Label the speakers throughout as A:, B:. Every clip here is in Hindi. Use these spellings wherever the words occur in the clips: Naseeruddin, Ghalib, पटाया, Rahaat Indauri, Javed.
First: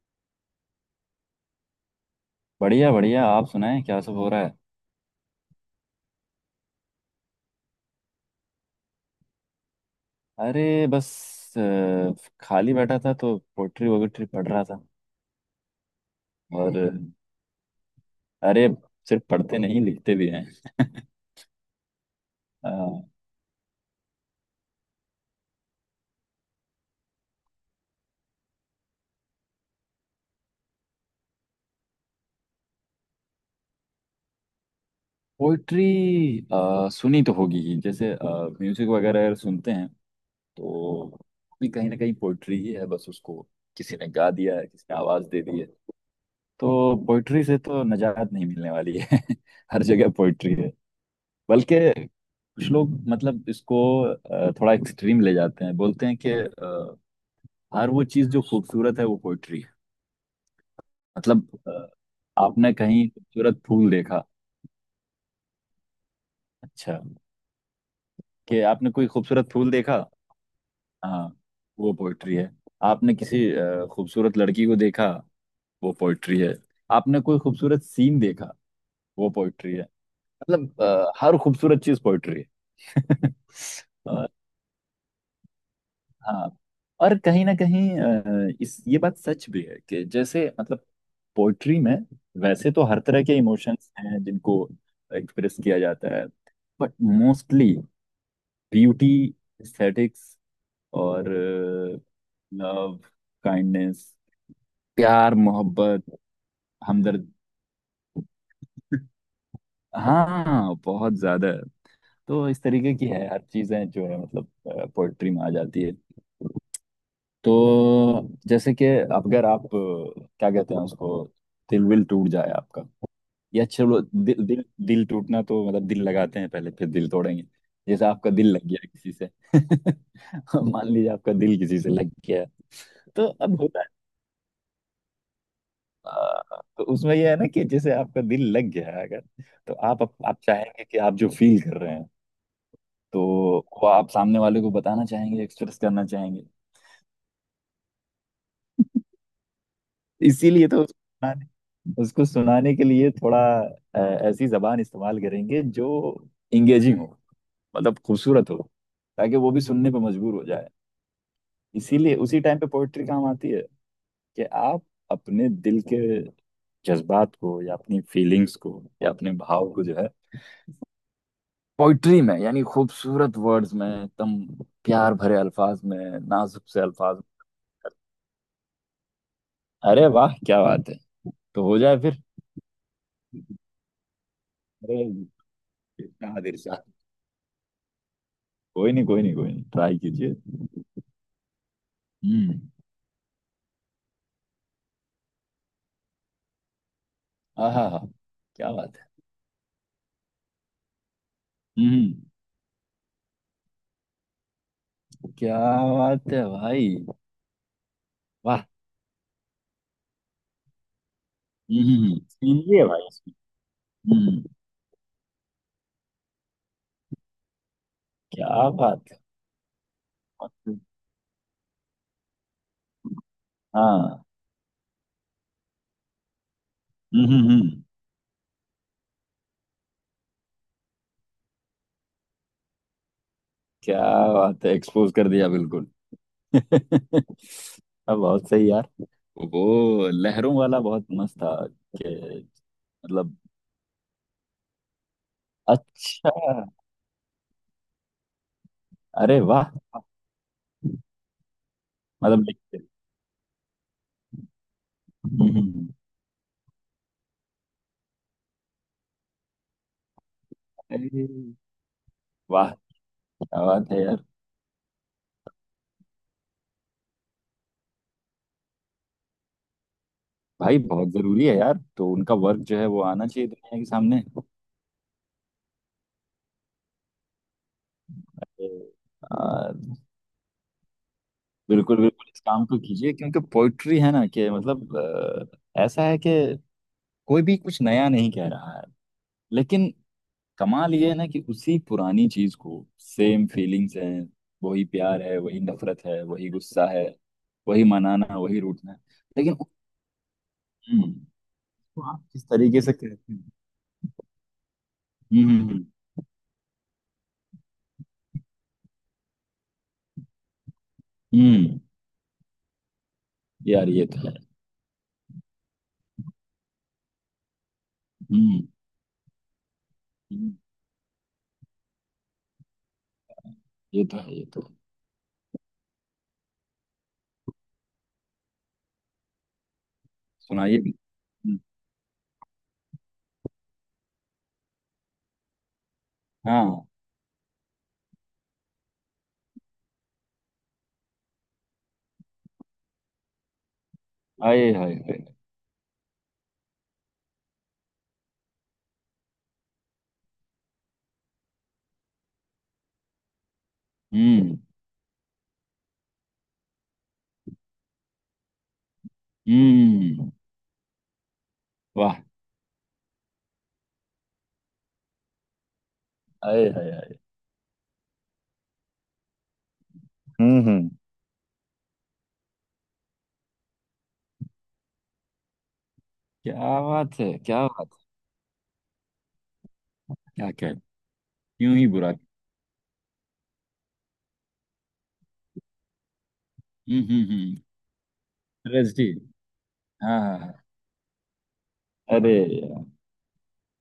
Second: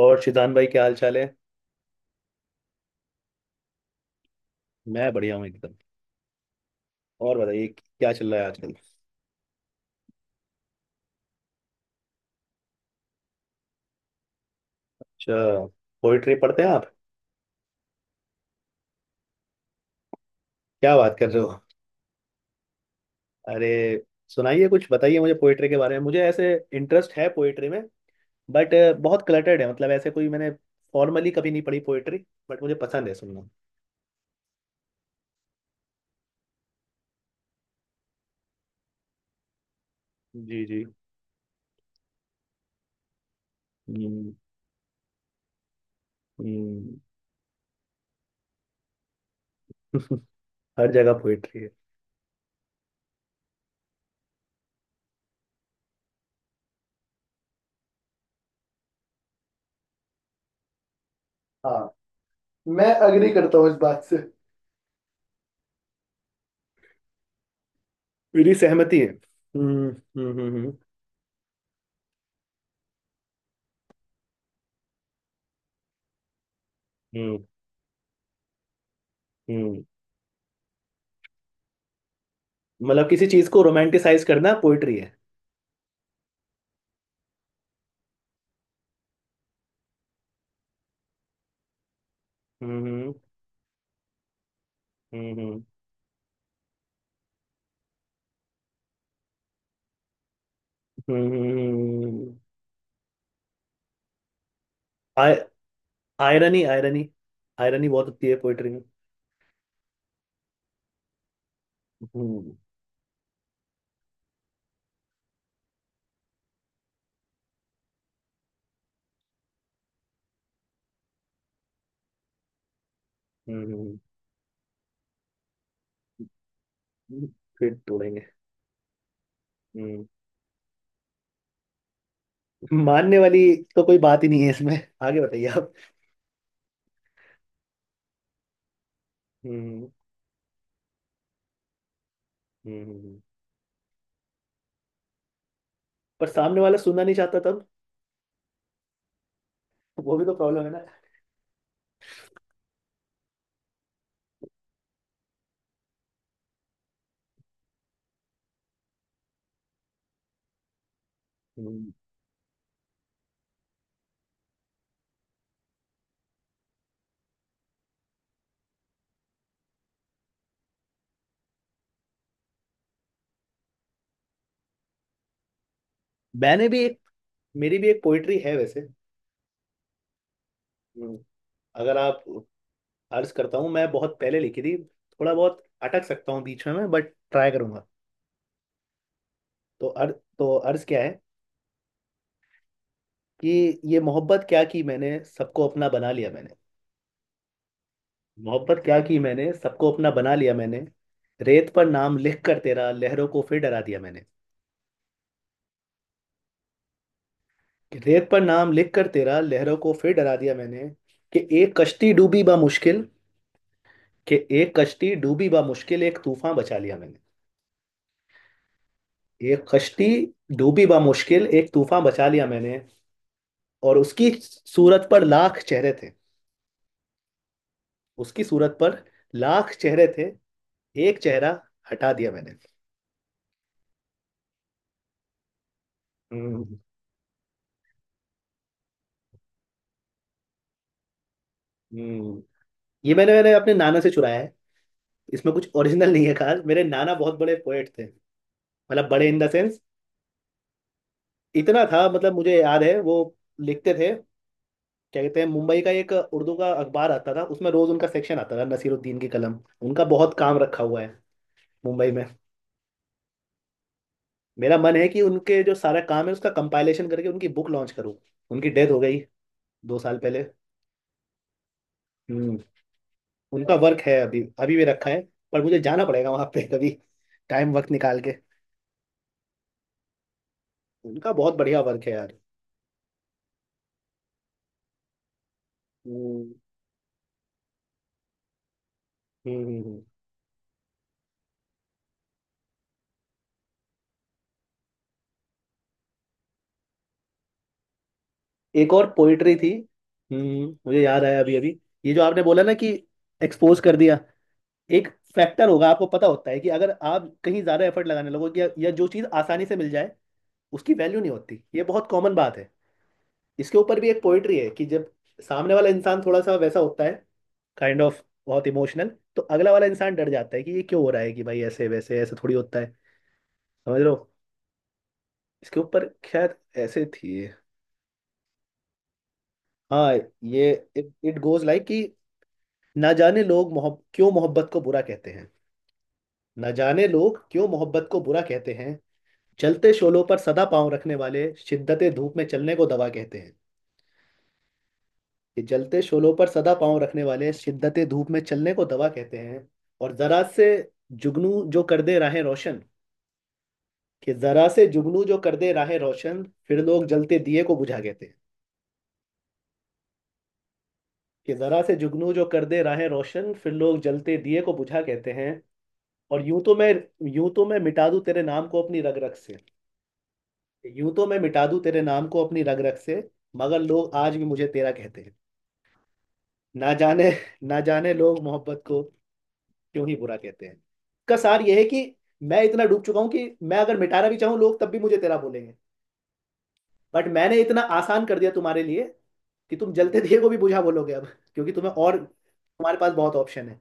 A: और शिजान भाई क्या हाल चाल है।
B: बढ़िया बढ़िया। आप सुनाएं क्या सब हो रहा है।
A: मैं बढ़िया हूँ एकदम। और बताइए क्या चल रहा है आजकल।
B: अरे बस अ, खाली बैठा था तो पोइट्री वोट्री पढ़ रहा था।
A: अच्छा, पोइट्री पढ़ते हैं
B: और अ,
A: आप?
B: अरे सिर्फ पढ़ते नहीं, लिखते भी हैं।
A: क्या बात कर रहे हो! अरे सुनाइए, कुछ बताइए मुझे पोइट्री के बारे में, मुझे ऐसे इंटरेस्ट है पोइट्री में। बट बहुत क्लटर्ड है, मतलब ऐसे कोई मैंने फॉर्मली कभी नहीं पढ़ी पोइट्री, बट मुझे पसंद है सुनना।
B: पोइट्री सुनी तो होगी ही, जैसे म्यूजिक वगैरह अगर सुनते हैं
A: जी जी।
B: तो भी कहीं ना कहीं पोइट्री ही है, बस उसको किसी ने गा
A: हम्म,
B: दिया है, किसी ने आवाज दे दी है। तो
A: हम्म।
B: पोइट्री से तो निजात नहीं मिलने वाली है। हर जगह पोइट्री है।
A: हर जगह पोइट्री है।
B: बल्कि कुछ लोग मतलब इसको थोड़ा एक्सट्रीम ले जाते हैं, बोलते हैं कि हर वो चीज जो खूबसूरत है वो पोइट्री है। मतलब
A: हाँ।
B: आपने
A: मैं
B: कहीं
A: अग्री करता
B: खूबसूरत
A: हूँ इस
B: फूल
A: बात से,
B: देखा। अच्छा
A: मेरी
B: कि आपने
A: सहमति है।
B: कोई खूबसूरत फूल देखा,
A: हम्म।
B: हाँ, वो पोइट्री है। आपने किसी खूबसूरत लड़की को देखा, वो पोइट्री है। आपने कोई
A: हम्म,
B: खूबसूरत सीन देखा, वो पोइट्री
A: हम्म।
B: है। मतलब हर खूबसूरत चीज पोइट्री
A: मतलब किसी
B: है।
A: चीज को रोमांटिसाइज
B: और
A: करना पोइट्री है।
B: हाँ, और कहीं ना कहीं अ, इस ये बात सच भी है कि जैसे मतलब पोइट्री में वैसे तो हर
A: हम्म
B: तरह के इमोशंस हैं जिनको एक्सप्रेस
A: हम्म
B: किया जाता है, बट मोस्टली ब्यूटी, एस्थेटिक्स, और
A: हम्म।
B: लव, काइंडनेस, प्यार मोहब्बत,
A: आयरनी, आयरनी,
B: हमदर्द।
A: आयरनी बहुत होती है पोइट्री में।
B: हाँ बहुत ज्यादा। तो
A: हम्म।
B: इस तरीके की है हर चीजें जो है मतलब पोइट्री में आ जाती है। तो जैसे कि अगर आप क्या कहते हैं उसको, दिल विल टूट जाए आपका, या
A: हम्म
B: चलो दिल दिल दिल टूटना तो मतलब दिल लगाते हैं पहले फिर दिल तोड़ेंगे।
A: फिर
B: जैसे
A: तोड़ेंगे।
B: आपका दिल लग गया किसी से।
A: हम्म
B: मान लीजिए आपका दिल किसी से लग गया,
A: मानने
B: तो
A: वाली,
B: अब होता
A: तो
B: है
A: कोई बात ही नहीं है इसमें। आगे बताइए आप।
B: आ, तो उसमें यह है ना कि जैसे आपका दिल लग गया है अगर, तो
A: हम्म
B: आप चाहेंगे कि आप जो फील कर रहे हैं,
A: हम्म।
B: तो वो आप सामने वाले को बताना चाहेंगे, एक्सप्रेस करना
A: पर
B: चाहेंगे।
A: सामने वाला सुनना नहीं चाहता तब, वो भी तो प्रॉब्लम
B: इसीलिए
A: है
B: तो
A: ना।
B: उसको सुनाने के लिए थोड़ा अ, ऐसी जबान इस्तेमाल करेंगे जो इंगेजिंग हो, मतलब खूबसूरत हो, ताकि वो भी सुनने पर मजबूर हो जाए।
A: हम्म,
B: इसीलिए उसी टाइम पे पोइट्री काम आती है कि आप अपने दिल के जज्बात को, या अपनी फीलिंग्स को, या अपने भाव को जो है पोइट्री में यानी खूबसूरत वर्ड्स में, एकदम प्यार भरे अल्फाज में,
A: मैंने
B: नाजुक
A: भी
B: से
A: एक,
B: अल्फाज में।
A: मेरी भी एक पोइट्री है वैसे।
B: अरे वाह, क्या बात है।
A: हम्म,
B: तो हो
A: अगर
B: जाए फिर।
A: आप, अर्ज करता हूँ, मैं बहुत पहले लिखी थी,
B: अरे,
A: थोड़ा बहुत अटक सकता हूँ
B: इरशाद
A: बीच में
B: इरशाद।
A: मैं, बट ट्राई करूंगा।
B: कोई नहीं कोई नहीं कोई नहीं,
A: तो
B: ट्राई
A: अर्ज तो
B: कीजिए।
A: अर्ज क्या है
B: हम्म।
A: कि, ये मोहब्बत क्या की मैंने, सबको अपना बना लिया मैंने।
B: आहा हा। क्या
A: मोहब्बत
B: बात
A: क्या
B: है।
A: की मैंने, सबको अपना बना लिया मैंने। रेत पर नाम
B: हम्म।
A: लिख कर तेरा, लहरों को फिर डरा दिया मैंने।
B: क्या बात है भाई।
A: कि रेत पर
B: वाह।
A: नाम लिख कर तेरा, लहरों को फिर डरा दिया मैंने। कि एक कश्ती
B: हम्म,
A: डूबी बा
B: सुनिए
A: मुश्किल,
B: भाई।
A: कि
B: हम्म।
A: एक कश्ती डूबी बा मुश्किल, एक तूफान बचा लिया मैंने।
B: क्या बात है।
A: एक कश्ती डूबी बा मुश्किल, एक तूफान बचा लिया मैंने। और
B: हाँ।
A: उसकी सूरत पर लाख चेहरे थे,
B: हम्म हम्म हम्म।
A: उसकी सूरत पर लाख चेहरे थे, एक चेहरा हटा दिया मैंने।
B: क्या बात है, एक्सपोज कर दिया बिल्कुल।
A: हम्म।
B: अब बहुत सही यार, वो लहरों वाला बहुत मस्त था। कि
A: हम्म, ये मैंने
B: मतलब।
A: मैंने अपने नाना से चुराया है। इसमें कुछ ओरिजिनल नहीं
B: अच्छा।
A: है खास, मेरे नाना बहुत बड़े पोएट थे। मतलब बड़े इन
B: अरे
A: द
B: वाह।
A: सेंस, इतना था मतलब
B: मतलब
A: मुझे याद
B: लिखते।
A: है वो लिखते थे। क्या कहते हैं, मुंबई
B: हम्म।
A: का एक उर्दू का अखबार आता था, उसमें रोज उनका सेक्शन आता था, नसीरुद्दीन की कलम। उनका बहुत काम रखा हुआ है
B: अरे
A: मुंबई में।
B: वाह, क्या बात है यार।
A: मेरा मन है कि उनके जो सारा काम है उसका कंपाइलेशन करके उनकी बुक लॉन्च करूँ। उनकी डेथ हो गई दो साल पहले।
B: भाई बहुत जरूरी है यार, तो उनका
A: हम्म।
B: वर्क जो है वो आना चाहिए
A: उनका
B: दुनिया के
A: वर्क है,
B: सामने।
A: अभी अभी भी रखा है। पर मुझे जाना पड़ेगा वहां पे कभी, टाइम वक्त निकाल के।
B: हम्म। आ,
A: उनका बहुत बढ़िया
B: बिल्कुल
A: वर्क है
B: बिल्कुल,
A: यार।
B: इस काम को कीजिए, क्योंकि पोइट्री है ना कि मतलब ऐसा है कि
A: हम्म
B: कोई भी कुछ नया नहीं कह रहा है।
A: हम्म हम्म,
B: लेकिन
A: हम्म।
B: कमाल ये है ना कि उसी पुरानी चीज को सेम फीलिंग्स हैं, वही प्यार है, वही नफरत है, वही गुस्सा है, वही मनाना वही
A: एक
B: रूठना है।
A: और पोइट्री
B: लेकिन।
A: थी। मुझे
B: हम्म।
A: याद आया अभी अभी।
B: तो
A: ये जो
B: आप
A: आपने
B: किस
A: बोला ना
B: तरीके
A: कि
B: से कहते हैं।
A: एक्सपोज कर दिया, एक फैक्टर
B: हम्म।
A: होगा, आपको पता होता है कि अगर आप कहीं ज्यादा एफर्ट लगाने लगोगे या जो चीज आसानी से मिल जाए उसकी वैल्यू नहीं होती,
B: हम्म।
A: ये बहुत कॉमन बात है। इसके
B: यार
A: ऊपर
B: ये
A: भी एक
B: तो है।
A: पोइट्री है कि जब सामने वाला इंसान थोड़ा सा वैसा होता है, काइंड ऑफ
B: हम्म
A: बहुत इमोशनल, तो अगला वाला इंसान डर
B: हम्म।
A: जाता है कि ये क्यों हो रहा है, कि भाई ऐसे वैसे ऐसे थोड़ी होता है, समझ
B: ये
A: लो।
B: तो है, ये तो है।
A: इसके ऊपर खैर, ऐसे थी। हाँ, ये
B: सुनाइए।
A: इट गोज लाइक कि, ना जाने लोग मोहब क्यों मोहब्बत को बुरा कहते हैं। ना
B: हाँ।
A: जाने लोग क्यों मोहब्बत को बुरा कहते हैं। जलते शोलों पर सदा पाँव रखने वाले, शिद्दत धूप में चलने को दवा कहते हैं।
B: आए हाय हाय।
A: कि जलते शोलों पर सदा पाँव रखने वाले, शिद्दत धूप में चलने को दवा कहते हैं। और जरा से जुगनू जो कर दे राहें रोशन, कि
B: हम्म।
A: जरा से जुगनू जो कर दे राहें रोशन, फिर लोग जलते दिए को बुझा कहते हैं।
B: हम्म।
A: कि जरा से
B: वाह।
A: जुगनू जो कर दे राहें रोशन, फिर लोग जलते दिए को बुझा कहते हैं। और यूं
B: आए
A: तो
B: हाय
A: मैं,
B: हाय।
A: यूं तो मैं मिटा दूं तेरे नाम को अपनी रग रग से,
B: हम्म।
A: यूं तो मैं मिटा दूं तेरे नाम को अपनी रग रग से, मगर लोग आज भी मुझे तेरा कहते हैं।
B: क्या
A: ना
B: बात
A: जाने,
B: है, क्या
A: ना
B: बात है।
A: जाने लोग मोहब्बत को क्यों ही बुरा
B: क्या
A: कहते
B: क्या,
A: हैं। इसका सार
B: क्यों
A: यह है
B: ही
A: कि
B: बुरा।
A: मैं इतना डूब चुका हूं कि मैं अगर मिटाना भी चाहूं लोग तब भी मुझे तेरा बोलेंगे। बट
B: हम्म।
A: मैंने इतना आसान कर दिया तुम्हारे
B: रस
A: लिए
B: जी।
A: कि तुम
B: हाँ
A: जलते
B: हाँ
A: दिए को
B: हाँ।
A: भी बुझा बोलोगे अब, क्योंकि तुम्हें और
B: अरे यार।
A: तुम्हारे पास बहुत ऑप्शन है।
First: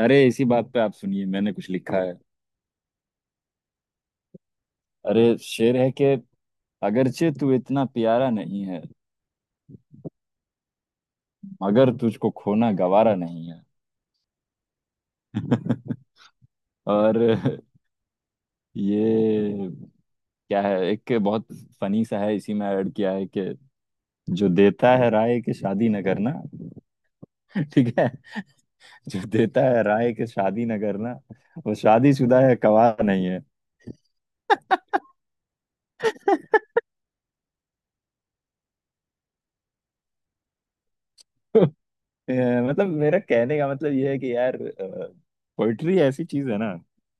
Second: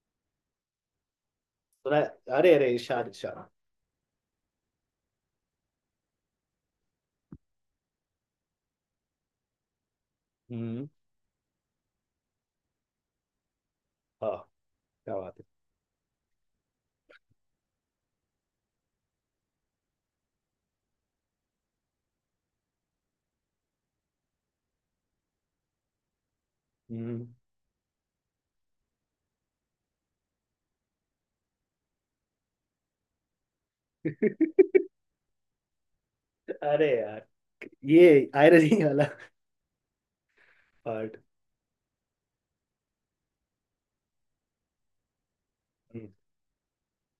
B: अरे इसी बात पे आप सुनिए, मैंने कुछ लिखा
A: सुना।
B: है।
A: अरे अरे इरशाद इरशाद।
B: अरे शेर है कि अगरचे तू इतना प्यारा नहीं है,
A: हम्म।
B: मगर तुझको खोना गवारा नहीं है।
A: हाँ, क्या बात है।
B: और ये क्या है, एक बहुत फनी सा है, इसी में ऐड किया है कि जो देता है राय के शादी न करना।
A: हम्म।
B: ठीक है, जो देता है राय के शादी न करना, वो शादीशुदा है गवाह नहीं है।
A: अरे यार, ये आयरनी वाला पार्ट,
B: अ, मतलब मेरा कहने का मतलब ये है कि यार पोइट्री ऐसी चीज है ना,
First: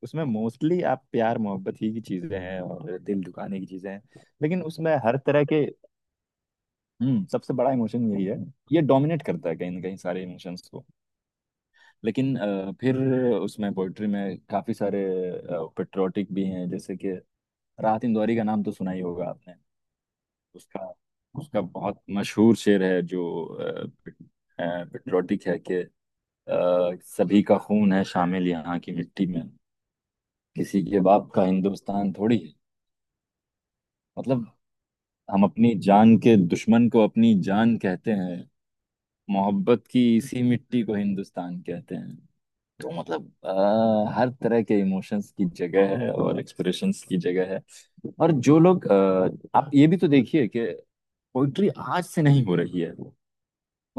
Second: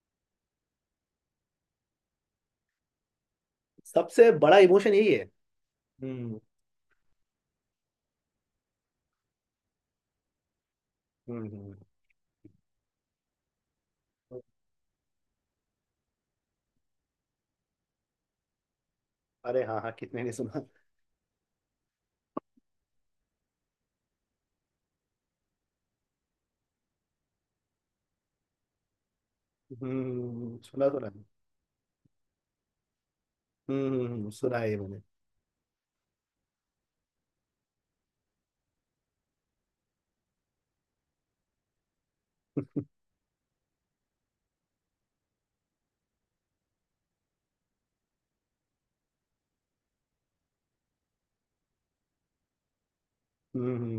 B: उसमें मोस्टली आप प्यार मोहब्बत ही की चीजें हैं और दिल दुखाने की चीजें हैं।
A: सबसे बड़ा
B: लेकिन
A: इमोशन
B: उसमें
A: यही
B: हर
A: है।
B: तरह के।
A: हम्म
B: हम्म, सबसे बड़ा इमोशन यही है, ये डोमिनेट करता है कहीं ना कहीं सारे इमोशंस को।
A: हम्म
B: लेकिन फिर उसमें पोइट्री में
A: हम्म।
B: काफी सारे पेट्रोटिक भी हैं, जैसे कि राहत इंदौरी का नाम तो सुना ही होगा आपने।
A: अरे हाँ हाँ, कितने ने सुना।
B: उसका उसका बहुत मशहूर शेर है जो पेट्रोटिक है कि सभी का खून है शामिल यहाँ की मिट्टी में,
A: हम्म,
B: किसी
A: सुना
B: के
A: सुना।
B: बाप का हिंदुस्तान थोड़ी है। मतलब
A: सुना है ये मैंने।
B: हम अपनी जान के दुश्मन को अपनी जान कहते हैं, मोहब्बत की इसी मिट्टी को हिंदुस्तान कहते हैं। तो मतलब हर तरह के इमोशंस की जगह है और एक्सप्रेशंस की जगह है। और जो लोग आप ये भी तो देखिए कि पोइट्री आज से नहीं हो रही है वो,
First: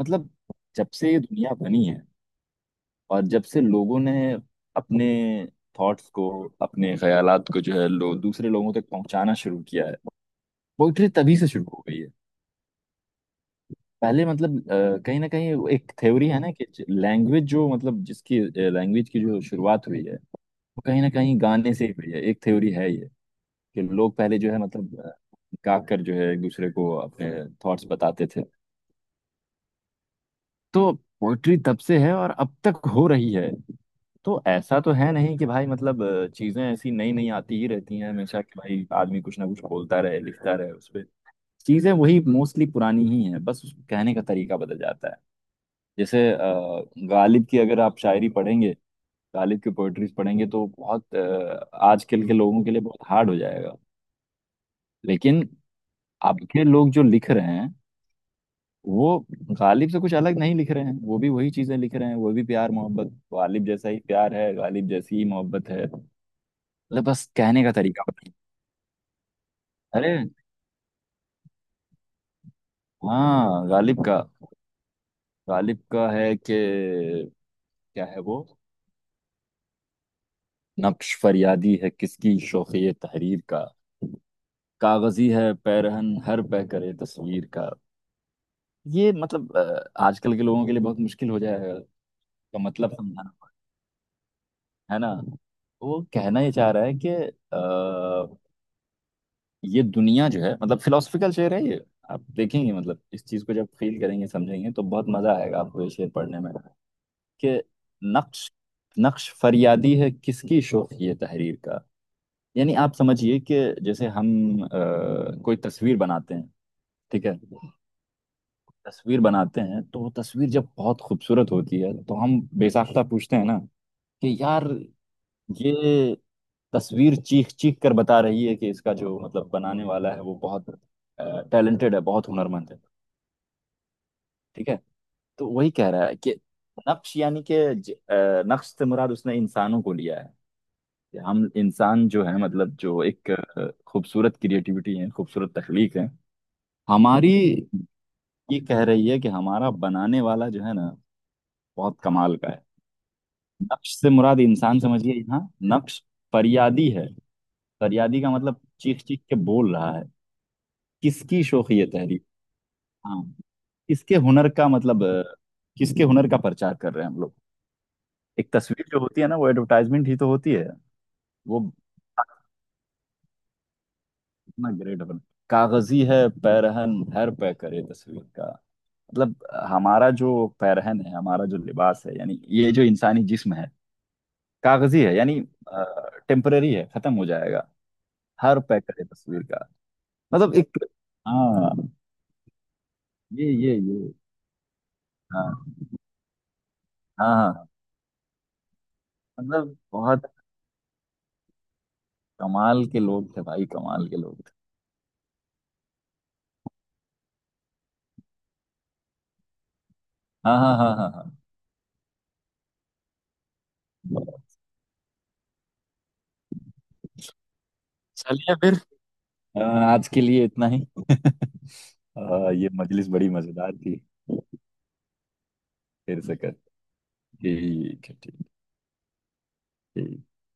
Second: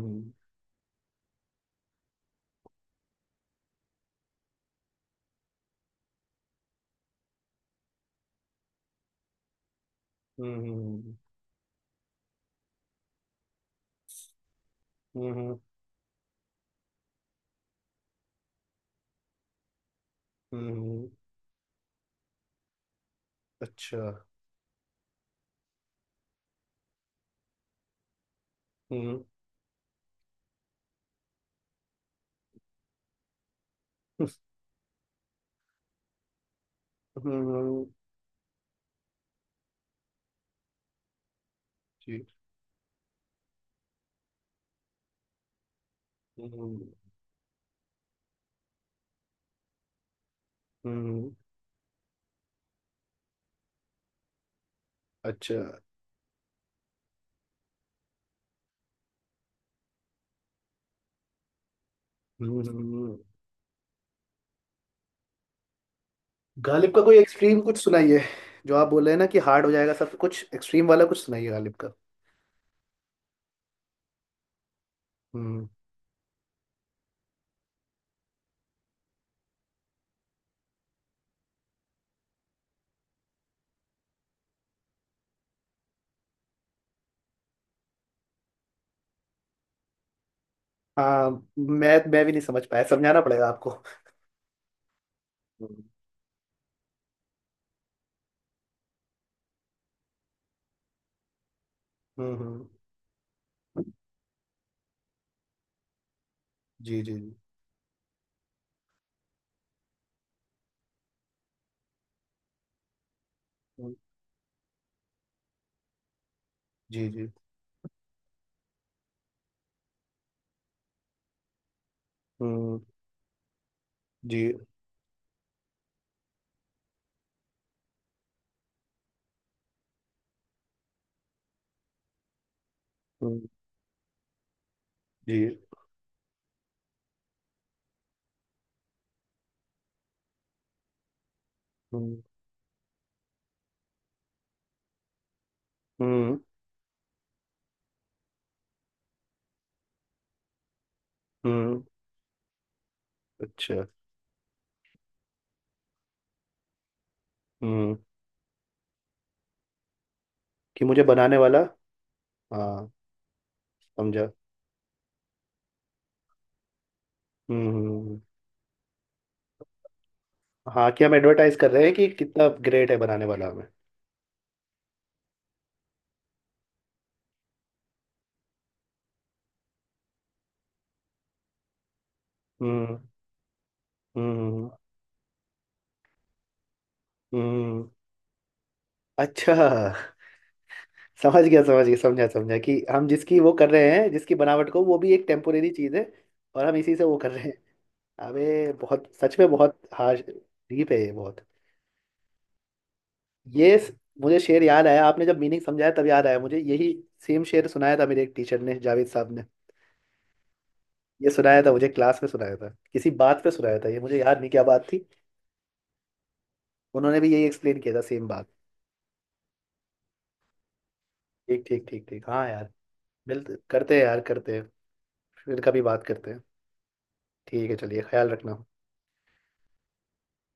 B: मतलब जब से ये दुनिया बनी है और जब से लोगों ने अपने थॉट्स को, अपने ख्यालात को जो है लो दूसरे लोगों तक पहुंचाना शुरू किया है,
A: हम्म
B: पोइट्री
A: हम्म
B: तभी से शुरू हो गई है। पहले मतलब कहीं ना
A: हम्म।
B: कहीं वो एक थ्योरी है ना कि लैंग्वेज की जो शुरुआत हुई है, वो कहीं
A: हम्म,
B: ना कहीं गाने से ही हुई है, एक थ्योरी है ये कि
A: अच्छा।
B: लोग पहले जो है मतलब गाकर जो है एक दूसरे को अपने थॉट्स बताते थे।
A: हम्म
B: तो पोइट्री तब से है और अब तक हो रही है। तो ऐसा तो है नहीं कि भाई मतलब चीजें ऐसी नई नई आती ही
A: हम्म।
B: रहती हैं हमेशा कि भाई आदमी कुछ ना कुछ बोलता रहे लिखता रहे उस पे। चीजें वही
A: ठीक।
B: मोस्टली पुरानी ही हैं, बस उसको कहने का तरीका बदल जाता है। जैसे
A: हम्म
B: गालिब की अगर आप शायरी पढ़ेंगे, गालिब की पोइट्रीज पढ़ेंगे तो बहुत
A: हम्म,
B: आजकल के लोगों के लिए बहुत हार्ड हो जाएगा। लेकिन
A: अच्छा।
B: अब के लोग जो लिख रहे हैं वो गालिब से कुछ अलग नहीं लिख रहे हैं, वो भी वही चीजें लिख रहे हैं, वो भी प्यार मोहब्बत,
A: हम्म।
B: गालिब जैसा ही प्यार है, गालिब जैसी ही मोहब्बत है।
A: गालिब का
B: मतलब
A: कोई
B: बस
A: एक्सट्रीम
B: कहने का
A: कुछ
B: तरीका
A: सुनाइए।
B: बदल-।
A: जो आप बोल रहे हैं ना कि हार्ड हो जाएगा सब
B: अरे
A: कुछ, एक्सट्रीम वाला कुछ सुनाइए गालिब का।
B: हाँ गालिब का,
A: हम्म।
B: गालिब का है कि क्या है वो, नक्श फरियादी है किसकी शोखी तहरीर का, कागजी है पैरहन हर पह करे तस्वीर का। ये मतलब आजकल के लोगों के लिए बहुत
A: हाँ,
B: मुश्किल हो जाएगा।
A: मैं भी नहीं
B: का
A: समझ पाया,
B: मतलब
A: समझाना
B: समझाना
A: पड़ेगा आपको।
B: है ना,
A: हम्म
B: वो कहना ये चाह रहा है कि ये दुनिया जो है मतलब फिलोसफिकल शेर है ये, आप
A: हम्म।
B: देखेंगे मतलब इस चीज को जब फील करेंगे समझेंगे तो बहुत मजा आएगा आपको ये शेर पढ़ने में।
A: जी जी जी।
B: कि नक्श नक्श फरियादी है किसकी शोख ये तहरीर का, यानी आप समझिए कि
A: हम्म,
B: जैसे हम अ, कोई तस्वीर बनाते हैं,
A: जी
B: ठीक
A: जी।
B: है, तस्वीर बनाते हैं तो वो तस्वीर जब बहुत खूबसूरत होती है तो हम
A: हम्म।
B: बेसाख्ता पूछते हैं ना कि
A: जी।
B: यार ये तस्वीर चीख चीख कर बता रही है कि इसका जो मतलब बनाने वाला है वो बहुत टैलेंटेड है, बहुत हुनरमंद है।
A: हम्म।
B: ठीक है। तो
A: जी।
B: वही कह रहा है कि नक्श यानी कि नक्श से मुराद उसने इंसानों को लिया है कि हम इंसान
A: हम्म
B: जो है मतलब जो एक खूबसूरत क्रिएटिविटी है, खूबसूरत तख्लीक है
A: हम्म
B: हमारी, ये कह रही है कि हमारा बनाने वाला जो है ना
A: हम्म,
B: बहुत कमाल का है।
A: अच्छा।
B: नक्श से मुराद इंसान समझिए यहाँ। नक्श फरियादी है,
A: हम्म,
B: फरियादी का मतलब चीख चीख के बोल रहा है।
A: कि मुझे बनाने
B: किसकी
A: वाला।
B: शोख ये तहरीर।
A: हाँ।
B: हाँ, किसके
A: समझा।
B: हुनर का, मतलब किसके हुनर का प्रचार कर रहे हैं हम लोग।
A: हम्म।
B: एक तस्वीर जो होती है ना वो एडवर्टाइजमेंट ही तो होती है।
A: हाँ, कि हम एडवर्टाइज
B: वो
A: कर रहे हैं कि कितना ग्रेट है बनाने वाला हमें।
B: इतना ग्रेट अपन। कागजी है पैरहन हर पे करे तस्वीर का, मतलब हमारा जो पैरहन है, हमारा जो लिबास है, यानी ये जो
A: हम्म
B: इंसानी जिस्म है,
A: हम्म।
B: कागजी है, यानी टेम्पररी है, खत्म हो जाएगा।
A: हम्म।
B: हर पे करे तस्वीर
A: अच्छा।
B: का, मतलब एक।
A: समझ गया
B: हाँ,
A: समझ गया, समझा समझा, कि हम जिसकी वो कर
B: ये
A: रहे हैं,
B: ये
A: जिसकी बनावट को, वो भी एक टेम्पोरेरी
B: हाँ,
A: चीज़ है। और हम इसी से वो कर
B: हाँ
A: रहे हैं।
B: हाँ हाँ।
A: अबे बहुत, सच में
B: मतलब
A: बहुत हार्श,
B: बहुत
A: डीप है ये बहुत।
B: कमाल के लोग थे भाई,
A: ये स-,
B: कमाल के
A: मुझे
B: लोग थे।
A: शेर याद आया, आपने जब मीनिंग समझाया तब याद आया मुझे यही सेम शेर, सुनाया था मेरे एक टीचर ने, जावेद साहब ने।
B: हाँ हाँ हाँ हाँ हाँ।
A: ये सुनाया था मुझे क्लास में, सुनाया था किसी बात पे, सुनाया था, ये मुझे याद नहीं क्या बात थी। उन्होंने भी यही एक्सप्लेन किया था सेम बात।
B: चलिए फिर, अ, आज के लिए इतना ही।
A: ठीक ठीक ठीक ठीक, हाँ यार।
B: ये मजलिस बड़ी
A: मिलते
B: मजेदार
A: करते
B: थी।
A: हैं यार, करते हैं, फिर कभी बात
B: फिर
A: करते
B: से
A: हैं।
B: कर।
A: ठीक है, चलिए,
B: ठीक है,
A: ख्याल
B: ठीक
A: रखना।
B: ठीक।